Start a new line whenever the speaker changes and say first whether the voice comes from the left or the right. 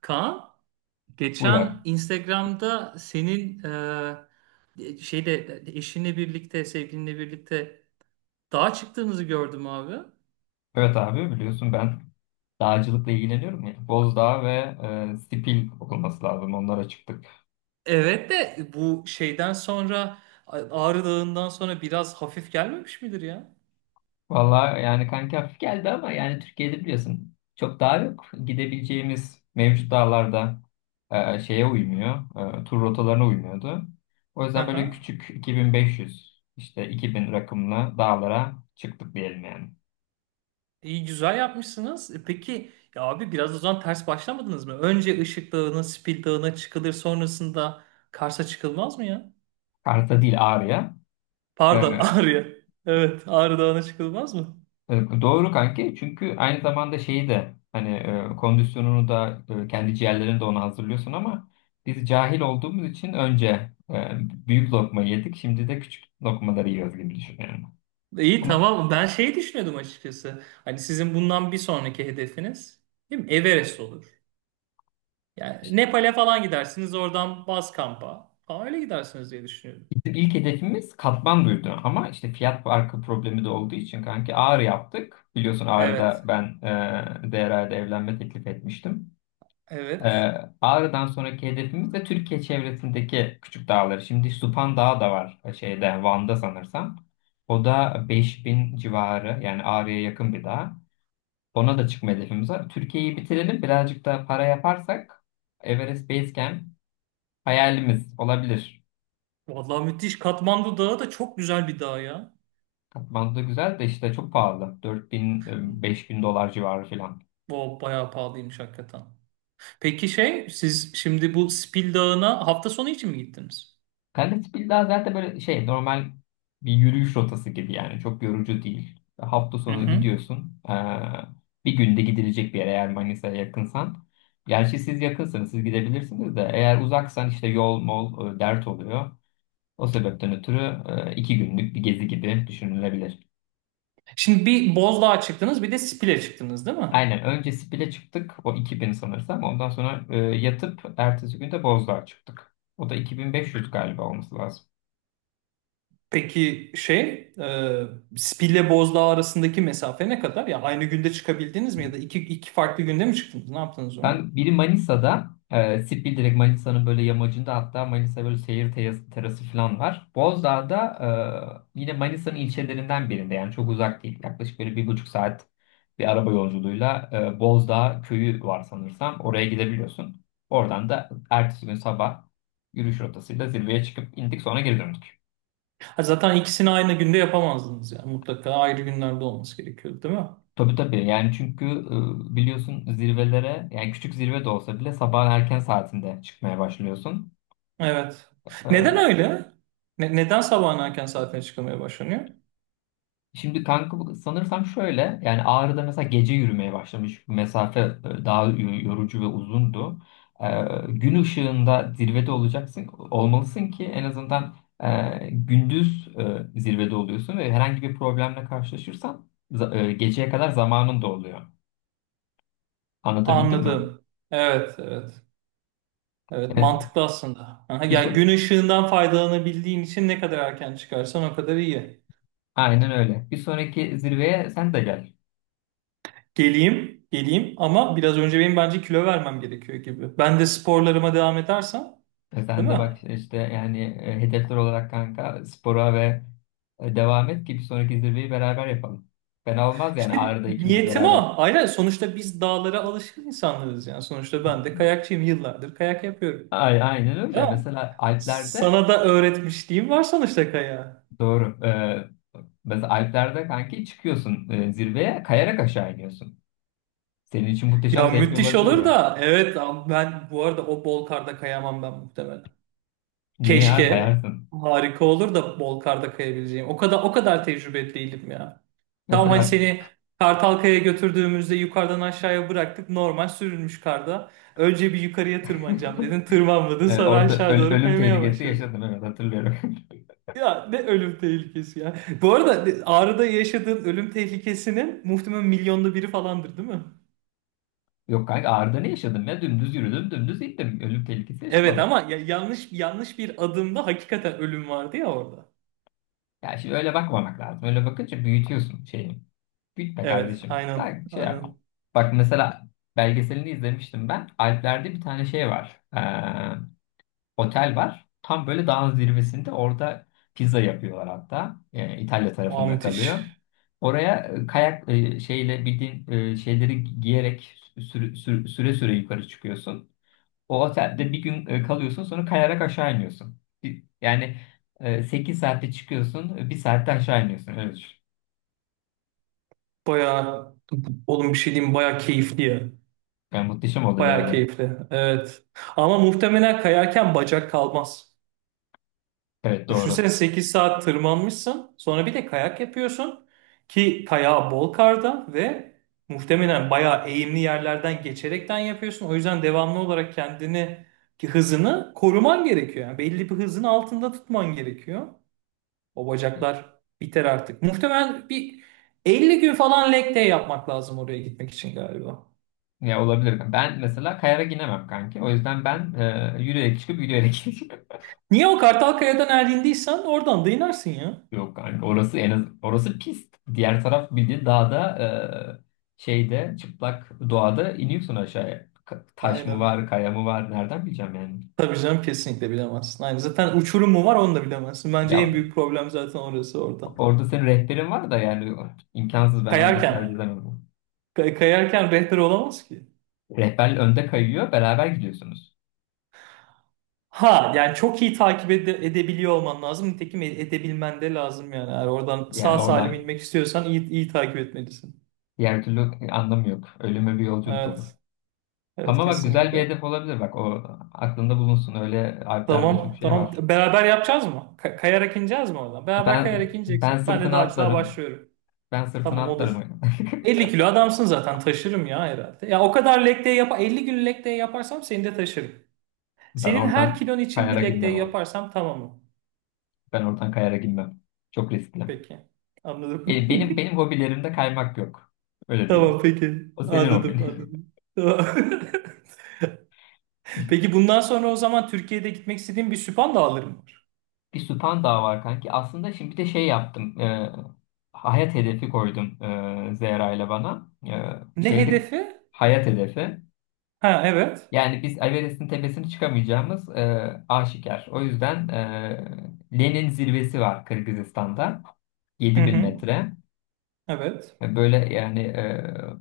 right: Kaan,
left: Buyur abi.
right: geçen Instagram'da senin sevgilinle birlikte dağa çıktığınızı gördüm abi.
left: Evet abi biliyorsun ben dağcılıkla ilgileniyorum ya. Bozdağ ve Sipil olması lazım onlara çıktık.
right: Evet de bu şeyden sonra Ağrı Dağı'ndan sonra biraz hafif gelmemiş midir ya?
left: Valla yani kanki hafif geldi ama yani Türkiye'de biliyorsun çok dağ yok. Gidebileceğimiz mevcut dağlarda şeye uymuyor. Tur rotalarına uymuyordu. O
right: Hı
left: yüzden böyle
right: hı.
left: küçük 2.500 işte 2.000 rakımlı dağlara çıktık diyelim yani.
right: İyi güzel yapmışsınız. Peki ya abi biraz o zaman ters başlamadınız mı? Önce Işık Dağı'na, Spil Dağı'na çıkılır sonrasında Kars'a çıkılmaz mı ya?
left: Karta değil Ağrı'ya. E,
right: Pardon Ağrı'ya. Evet Ağrı Dağı'na çıkılmaz mı?
left: Doğru kanki çünkü aynı zamanda şeyi de hani kondisyonunu da kendi ciğerlerini de ona hazırlıyorsun ama biz cahil olduğumuz için önce e, büyük lokma yedik, şimdi de küçük lokmaları yiyoruz gibi düşünüyorum.
right: İyi
left: Ama
right: tamam. Ben şey düşünüyordum açıkçası. Hani sizin bundan bir sonraki hedefiniz değil mi? Everest olur.
left: işte
right: Yani Nepal'e falan gidersiniz. Oradan baz kampa falan öyle gidersiniz diye düşünüyorum.
left: bizim ilk hedefimiz Katmandu'ydu, ama işte fiyat farkı problemi de olduğu için kanki Ağrı yaptık. Biliyorsun
right: Evet.
left: Ağrı'da ben Değeray'da evlenme teklif etmiştim.
right: Evet.
left: Ee, Ağrı'dan sonraki hedefimiz de Türkiye çevresindeki küçük dağları. Şimdi Supan Dağı da var şeyde, Van'da sanırsam. O da 5.000 civarı, yani Ağrı'ya yakın bir dağ. Ona da çıkma hedefimiz var. Türkiye'yi bitirelim, birazcık da para yaparsak Everest Base Camp hayalimiz olabilir.
right: Vallahi müthiş. Katmandu Dağı da çok güzel bir dağ ya.
left: Katmandu güzel de işte çok pahalı. Bin dolar civarı falan.
right: O bayağı pahalıymış hakikaten. Peki şey siz şimdi bu Spil Dağı'na hafta sonu için mi gittiniz?
left: Kalispil daha zaten böyle şey, normal bir yürüyüş rotası gibi, yani çok yorucu değil. Hafta
right: Hı
left: sonu
right: hı.
left: gidiyorsun. Bir günde gidilecek bir yer, eğer Manisa'ya yakınsan. Gerçi siz yakınsanız siz gidebilirsiniz de, eğer uzaksan işte yol mol dert oluyor. O sebepten ötürü iki günlük bir gezi gibi düşünülebilir.
right: Şimdi bir Bozdağ'a çıktınız bir de Spil'e çıktınız değil mi?
left: Aynen, önce Spil'e çıktık, o 2.000 sanırsam, ondan sonra yatıp ertesi gün de Bozdağ'a çıktık. O da 2.500 galiba olması lazım.
right: Peki Spil'le Bozdağ arasındaki mesafe ne kadar? Ya aynı günde çıkabildiniz mi ya da iki farklı günde mi çıktınız? Ne yaptınız onu?
left: Ben biri Manisa'da, Sipil direkt Manisa'nın böyle yamacında, hatta Manisa böyle seyir terası, terası falan var. Bozdağ'da yine Manisa'nın ilçelerinden birinde, yani çok uzak değil. Yaklaşık böyle 1,5 saat bir araba yolculuğuyla Bozdağ köyü var sanırsam. Oraya gidebiliyorsun. Oradan da ertesi gün sabah yürüyüş rotasıyla zirveye çıkıp indik, sonra geri döndük.
right: Ha, zaten ikisini aynı günde yapamazdınız ya. Mutlaka ayrı günlerde olması gerekiyordu, değil mi?
left: Tabii tabii, yani çünkü biliyorsun zirvelere, yani küçük zirve de olsa bile, sabah erken saatinde çıkmaya başlıyorsun.
right: Evet. Neden
left: E,
right: öyle? Neden sabahın erken saatine çıkılmaya başlanıyor?
left: Şimdi kanka sanırsam şöyle, yani Ağrı'da mesela gece yürümeye başlamış. Bu mesafe daha yorucu ve uzundu. Ee, gün ışığında zirvede olacaksın, olmalısın ki en azından gündüz zirvede oluyorsun ve herhangi bir problemle karşılaşırsan geceye kadar zamanın da oluyor. Anlatabildim mi?
right: Anladım. Evet, evet. Evet,
left: Yani
right: mantıklı aslında. Aha,
left: bir
right: ya
left: so-
right: gün ışığından faydalanabildiğin için ne kadar erken çıkarsan o kadar iyi.
left: Aynen öyle. Bir sonraki zirveye sen de gel.
right: Geleyim, geleyim ama biraz önce benim bence kilo vermem gerekiyor gibi. Ben de sporlarıma devam edersem,
left: Sen
right: değil
left: de
right: mi?
left: bak işte, yani hedefler olarak kanka spora ve devam et ki bir sonraki zirveyi beraber yapalım. Fena olmaz, yani
right: İşte
left: Ağrı'da ikimiz
right: niyetim
left: beraber.
right: o. Aynen sonuçta biz dağlara alışkın insanlarız yani. Sonuçta ben de kayakçıyım yıllardır kayak yapıyorum.
left: Ay, aynen öyle.
right: Ya
left: Mesela Alpler'de
right: sana da öğretmişliğim var sonuçta kayağı.
left: doğru. Mesela Alpler'de kanki çıkıyorsun, zirveye kayarak aşağı iniyorsun. Senin için muhteşem
right: Ya
left: zevkli
right: müthiş
left: olabilir
right: olur
left: ya.
right: da evet ama ben bu arada o bol karda kayamam ben muhtemelen.
left: Niye ya,
right: Keşke
left: kayarsın?
right: harika olur da bol karda kayabileceğim. O kadar tecrübeli değilim ya. Tam hani
left: Mesela
right: seni Kartalkaya götürdüğümüzde yukarıdan aşağıya bıraktık. Normal sürülmüş karda. Önce bir yukarıya tırmanacağım dedin. Tırmanmadın sonra
left: orada
right: aşağı doğru
left: ölüm
right: kaymaya
left: tehlikesi
right: başladın.
left: yaşadım, evet hatırlıyorum.
right: Ya ne ölüm tehlikesi ya. Bu arada Ağrı'da yaşadığın ölüm tehlikesinin muhtemelen milyonda biri falandır değil mi?
left: Yok kanka, Ağrı'da ne yaşadım ya? Dümdüz yürüdüm, dümdüz gittim. Ölüm tehlikesi
right: Evet
left: yaşamadım.
right: ama yanlış yanlış bir adımda hakikaten ölüm vardı ya orada.
left: Ya şimdi öyle bakmamak lazım. Öyle bakınca büyütüyorsun şeyi. Büyütme
right: Evet
left: kardeşim.
right: aynen
left: Ben şey yapmam.
right: aynen.
left: Bak mesela, belgeselini izlemiştim ben. Alplerde bir tane şey var. Otel var. Tam böyle dağın zirvesinde, orada pizza yapıyorlar hatta. İtalya
right: Aa
left: tarafında
right: müthiş.
left: kalıyor. Oraya kayak şeyle, bildiğin şeyleri giyerek süre süre yukarı çıkıyorsun. O otelde bir gün kalıyorsun, sonra kayarak aşağı iniyorsun. Yani sekiz 8 saatte çıkıyorsun, bir saatte aşağı iniyorsun. Evet.
right: Bayağı oğlum bir şey diyeyim mi? Bayağı keyifli ya.
left: Yani muhteşem olur
right: Bayağı
left: yani.
right: keyifli. Evet. Ama muhtemelen kayarken bacak kalmaz.
left: Evet doğru.
right: Düşünsene 8 saat tırmanmışsın. Sonra bir de kayak yapıyorsun. Ki kayağı bol karda ve muhtemelen bayağı eğimli yerlerden geçerekten yapıyorsun. O yüzden devamlı olarak kendini ki hızını koruman gerekiyor. Yani belli bir hızın altında tutman gerekiyor. O bacaklar biter artık. Muhtemelen bir 50 gün falan leg day yapmak lazım oraya gitmek için galiba.
left: Ya olabilir. Ben mesela kayarak inemem kanki. O yüzden ben yürüyerek çıkıp yürüyerek ineceğim.
right: Niye o Kartalkaya'dan erindiysen oradan da inersin ya.
left: Yok kanka, orası en az orası pist. Diğer taraf bildiğin dağda şeyde, çıplak doğada iniyorsun aşağıya. Taş mı
right: Aynen.
left: var, kaya mı var, nereden bileceğim yani.
right: Tabii canım kesinlikle bilemezsin. Aynen. Zaten uçurum mu var onu da bilemezsin. Bence en
left: Ya
right: büyük problem zaten orası orada.
left: orada senin rehberin var da, yani imkansız, ben ona cesaret
right: Kayarken.
left: edemedim.
right: Kayarken rehber olamaz ki.
left: Rehber önde kayıyor, beraber gidiyorsunuz.
right: Ha yani çok iyi takip edebiliyor olman lazım. Nitekim edebilmen de lazım yani. Eğer oradan sağ
left: Yani
right: salim
left: oradan
right: inmek istiyorsan iyi takip etmelisin.
left: diğer türlü anlamı yok. Ölüme bir yolculuk olur.
right: Evet. Evet
left: Ama bak güzel bir
right: kesinlikle.
left: hedef olabilir. Bak o aklında bulunsun. Öyle Alplerde çok
right: Tamam.
left: şey
right: Tamam.
left: var.
right: Beraber yapacağız mı? Kayarak ineceğiz mi oradan? Beraber
left: Ben
right: kayarak
left: ben
right: ineceksek ben de
left: sırtına
right: dağcılığa
left: atlarım.
right: başlıyorum.
left: Ben sırtına
right: Tamam olur.
left: atlarım.
right: 50 kilo adamsın zaten taşırım ya herhalde. Ya o kadar leg day yap 50 gün leg day yaparsam seni de taşırım.
left: Ben
right: Senin her
left: oradan
right: kilon için
left: kayara
right: bir leg day
left: girmem abi.
right: yaparsam tamam mı?
left: Ben oradan kayara girmem. Çok riskli.
right: Peki. Anladım.
left: Benim hobilerimde kaymak yok. Öyle diyeyim.
right: Tamam peki.
left: O senin hobin.
right: Anladım anladım. Tamam. Peki bundan sonra o zaman Türkiye'de gitmek istediğim bir süphan dağlarım var.
left: Bir Süphan daha var kanki. Aslında şimdi bir de şey yaptım. Hayat hedefi koydum, Zehra ile bana. E,
right: Ne
left: şeydi
right: hedefi?
left: hayat hedefi.
right: Ha evet.
left: Yani biz Everest'in tepesine çıkamayacağımız aşikar. O yüzden Lenin zirvesi var Kırgızistan'da.
right: Hı
left: yedi bin
right: hı.
left: metre.
right: Evet.
left: Böyle yani,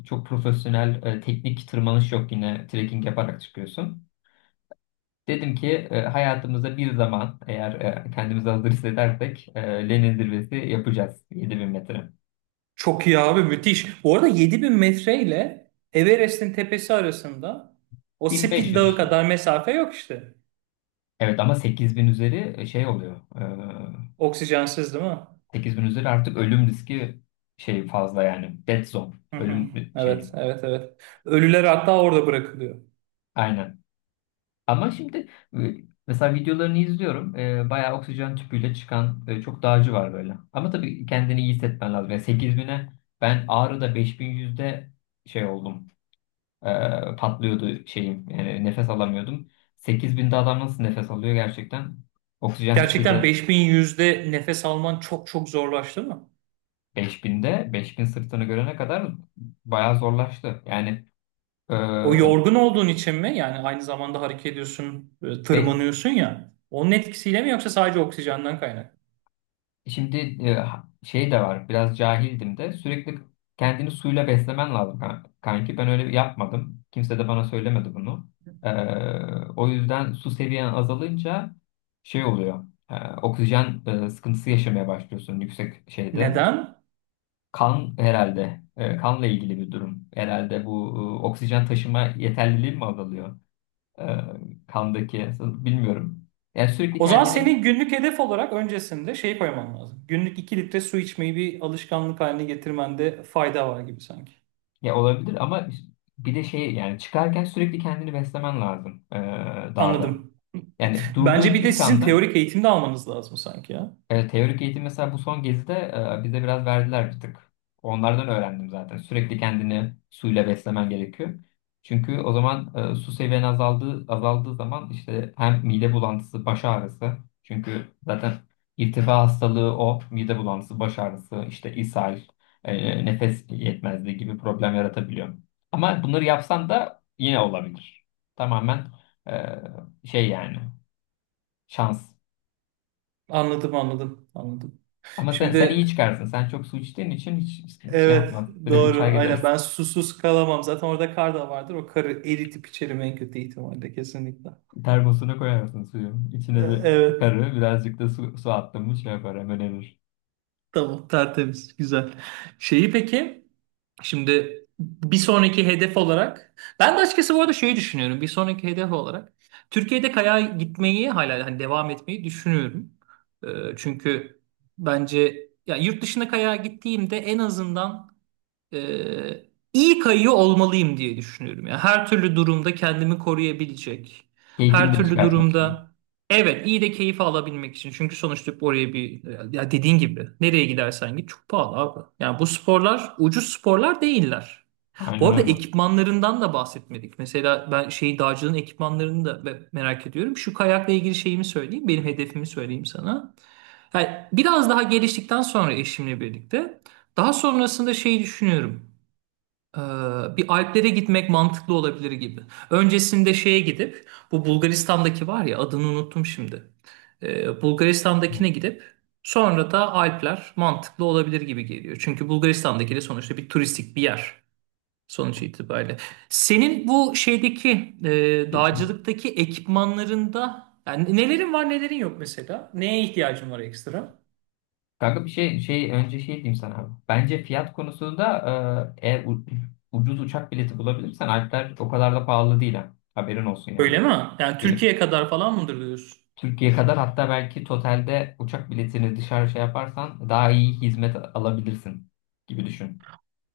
left: çok profesyonel teknik tırmanış yok, yine trekking yaparak çıkıyorsun. Dedim ki hayatımızda bir zaman eğer kendimizi hazır hissedersek Lenin zirvesi yapacağız, 7.000 metre.
right: Çok iyi abi müthiş. Bu arada 7.000 metre ile Everest'in tepesi arasında o Spil
left: 1.500
right: Dağı
left: işte.
right: kadar mesafe yok işte.
left: Evet ama 8.000 üzeri şey oluyor.
right: Oksijensiz değil mi?
left: 8.000 üzeri artık ölüm riski şey fazla yani. Dead zone.
right: Hı hı.
left: Ölüm
right: Evet,
left: şeyi.
right: evet, evet. Ölüler hatta orada bırakılıyor.
left: Aynen. Ama şimdi e, mesela videolarını izliyorum. Bayağı oksijen tüpüyle çıkan çok dağcı var böyle. Ama tabii kendini iyi hissetmen lazım. Yani 8.000'e, ben Ağrı'da 5.100'de şey oldum. Patlıyordu şeyim. Nefes alamıyordum. 8.000'de adam nasıl nefes alıyor gerçekten? Oksijen
right: Gerçekten
left: tüpüyle
right: 5.100'de nefes alman çok çok zorlaştı mı?
left: 5.000'de, 5.000 sırtını görene kadar bayağı zorlaştı. Yani e,
right: O yorgun olduğun için mi? Yani aynı zamanda hareket ediyorsun,
left: be-
right: tırmanıyorsun ya. Onun etkisiyle mi yoksa sadece oksijenden kaynak?
left: şimdi şey de var. Biraz cahildim de, sürekli kendini suyla beslemen lazım kanki. Ben öyle yapmadım. Kimse de bana söylemedi bunu. Ee, o yüzden su seviyen azalınca şey oluyor. Ee, oksijen sıkıntısı yaşamaya başlıyorsun yüksek şeyde.
right: Neden?
left: Kan herhalde. Kanla ilgili bir durum. Herhalde bu oksijen taşıma yeterliliği mi azalıyor? E, kandaki bilmiyorum. Yani sürekli
right: O zaman
left: kendini.
right: senin günlük hedef olarak öncesinde şey koyman lazım. Günlük 2 litre su içmeyi bir alışkanlık haline getirmende fayda var gibi sanki.
left: Ya olabilir ama bir de şey yani, çıkarken sürekli kendini beslemen lazım dağda.
right: Anladım.
left: Yani
right: Bence
left: durduğun
right: bir de
left: ilk
right: sizin
left: anda.
right: teorik eğitim de almanız lazım sanki ya.
left: Evet, teorik eğitim mesela bu son gezide bize biraz verdiler bir tık. Onlardan öğrendim zaten. Sürekli kendini suyla beslemen gerekiyor. Çünkü o zaman su seviyen azaldığı zaman, işte hem mide bulantısı, baş ağrısı. Çünkü zaten irtifa hastalığı, o mide bulantısı, baş ağrısı, işte ishal, nefes yetmezliği gibi problem yaratabiliyor. Ama bunları yapsan da yine olabilir. Tamamen e, şey yani, şans.
right: Anladım, anladım, anladım.
left: Ama sen
right: Şimdi
left: iyi çıkarsın. Sen çok su içtiğin için hiç şey
right: evet
left: yapma. Direkt uçar
right: doğru aynen
left: gidersin.
right: ben susuz kalamam zaten orada kar da vardır o karı eritip içerim en kötü ihtimalle kesinlikle.
left: Termosuna koyarsın suyu. İçine bir
right: Evet
left: karı, birazcık da su attın mı, şey yapar, hemen erir.
right: tamam tertemiz güzel. Şeyi peki şimdi bir sonraki hedef olarak ben de açıkçası bu arada şeyi düşünüyorum bir sonraki hedef olarak Türkiye'de kayağa gitmeyi hala hani devam etmeyi düşünüyorum. E, Çünkü bence ya yurt dışına kayağa gittiğimde en azından Ee, iyi kayıyor olmalıyım diye düşünüyorum. Yani her türlü durumda kendimi koruyabilecek. Her
left: Keyfini de
right: türlü
left: çıkartmak için.
right: durumda evet iyi de keyif alabilmek için. Çünkü sonuçta oraya bir ya dediğin gibi nereye gidersen git çok pahalı abi. Yani bu sporlar ucuz sporlar değiller. Bu
left: Aynen
right: arada
left: öyle. Hı.
right: ekipmanlarından da bahsetmedik. Mesela ben şey dağcılığın ekipmanlarını da merak ediyorum. Şu kayakla ilgili şeyimi söyleyeyim. Benim hedefimi söyleyeyim sana. Yani biraz daha geliştikten sonra eşimle birlikte daha sonrasında şeyi düşünüyorum. Ee, bir Alplere gitmek mantıklı olabilir gibi. Öncesinde şeye gidip bu Bulgaristan'daki var ya adını unuttum şimdi. Bulgaristan'dakine gidip sonra da Alpler mantıklı olabilir gibi geliyor. Çünkü Bulgaristan'daki de sonuçta bir turistik bir yer sonuç itibariyle. Senin bu şeydeki
left: Du- bir-
right: dağcılıktaki ekipmanlarında yani nelerin var nelerin yok mesela? Neye ihtiyacın var ekstra?
left: Kanka bir şey önce şey diyeyim sana abi. Bence fiyat konusunda eğer ucuz uçak bileti bulabilirsen Alpler o kadar da pahalı değil ha. Haberin olsun yani.
right: Öyle mi? Yani
left: Benim,
right: Türkiye kadar falan mıdır diyorsun?
left: Türkiye kadar, hatta belki totalde uçak biletini dışarı şey yaparsan daha iyi hizmet alabilirsin gibi düşün.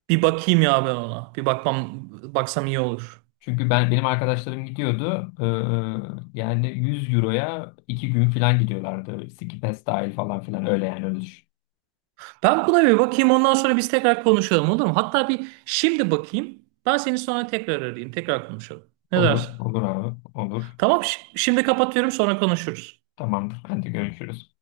right: Bir bakayım ya ben ona. Bir bakmam baksam iyi olur.
left: Çünkü benim arkadaşlarım gidiyordu. Yani 100 euroya 2 gün falan gidiyorlardı. Ski pass dahil falan filan, öyle yani, öyle düşün.
right: Ben buna bir bakayım ondan sonra biz tekrar konuşalım olur mu? Hatta bir şimdi bakayım. Ben seni sonra tekrar arayayım. Tekrar konuşalım. Ne
left: Olur,
right: dersin?
left: olur abi, olur.
right: Tamam şimdi kapatıyorum sonra konuşuruz.
left: Tamamdır. Hadi görüşürüz.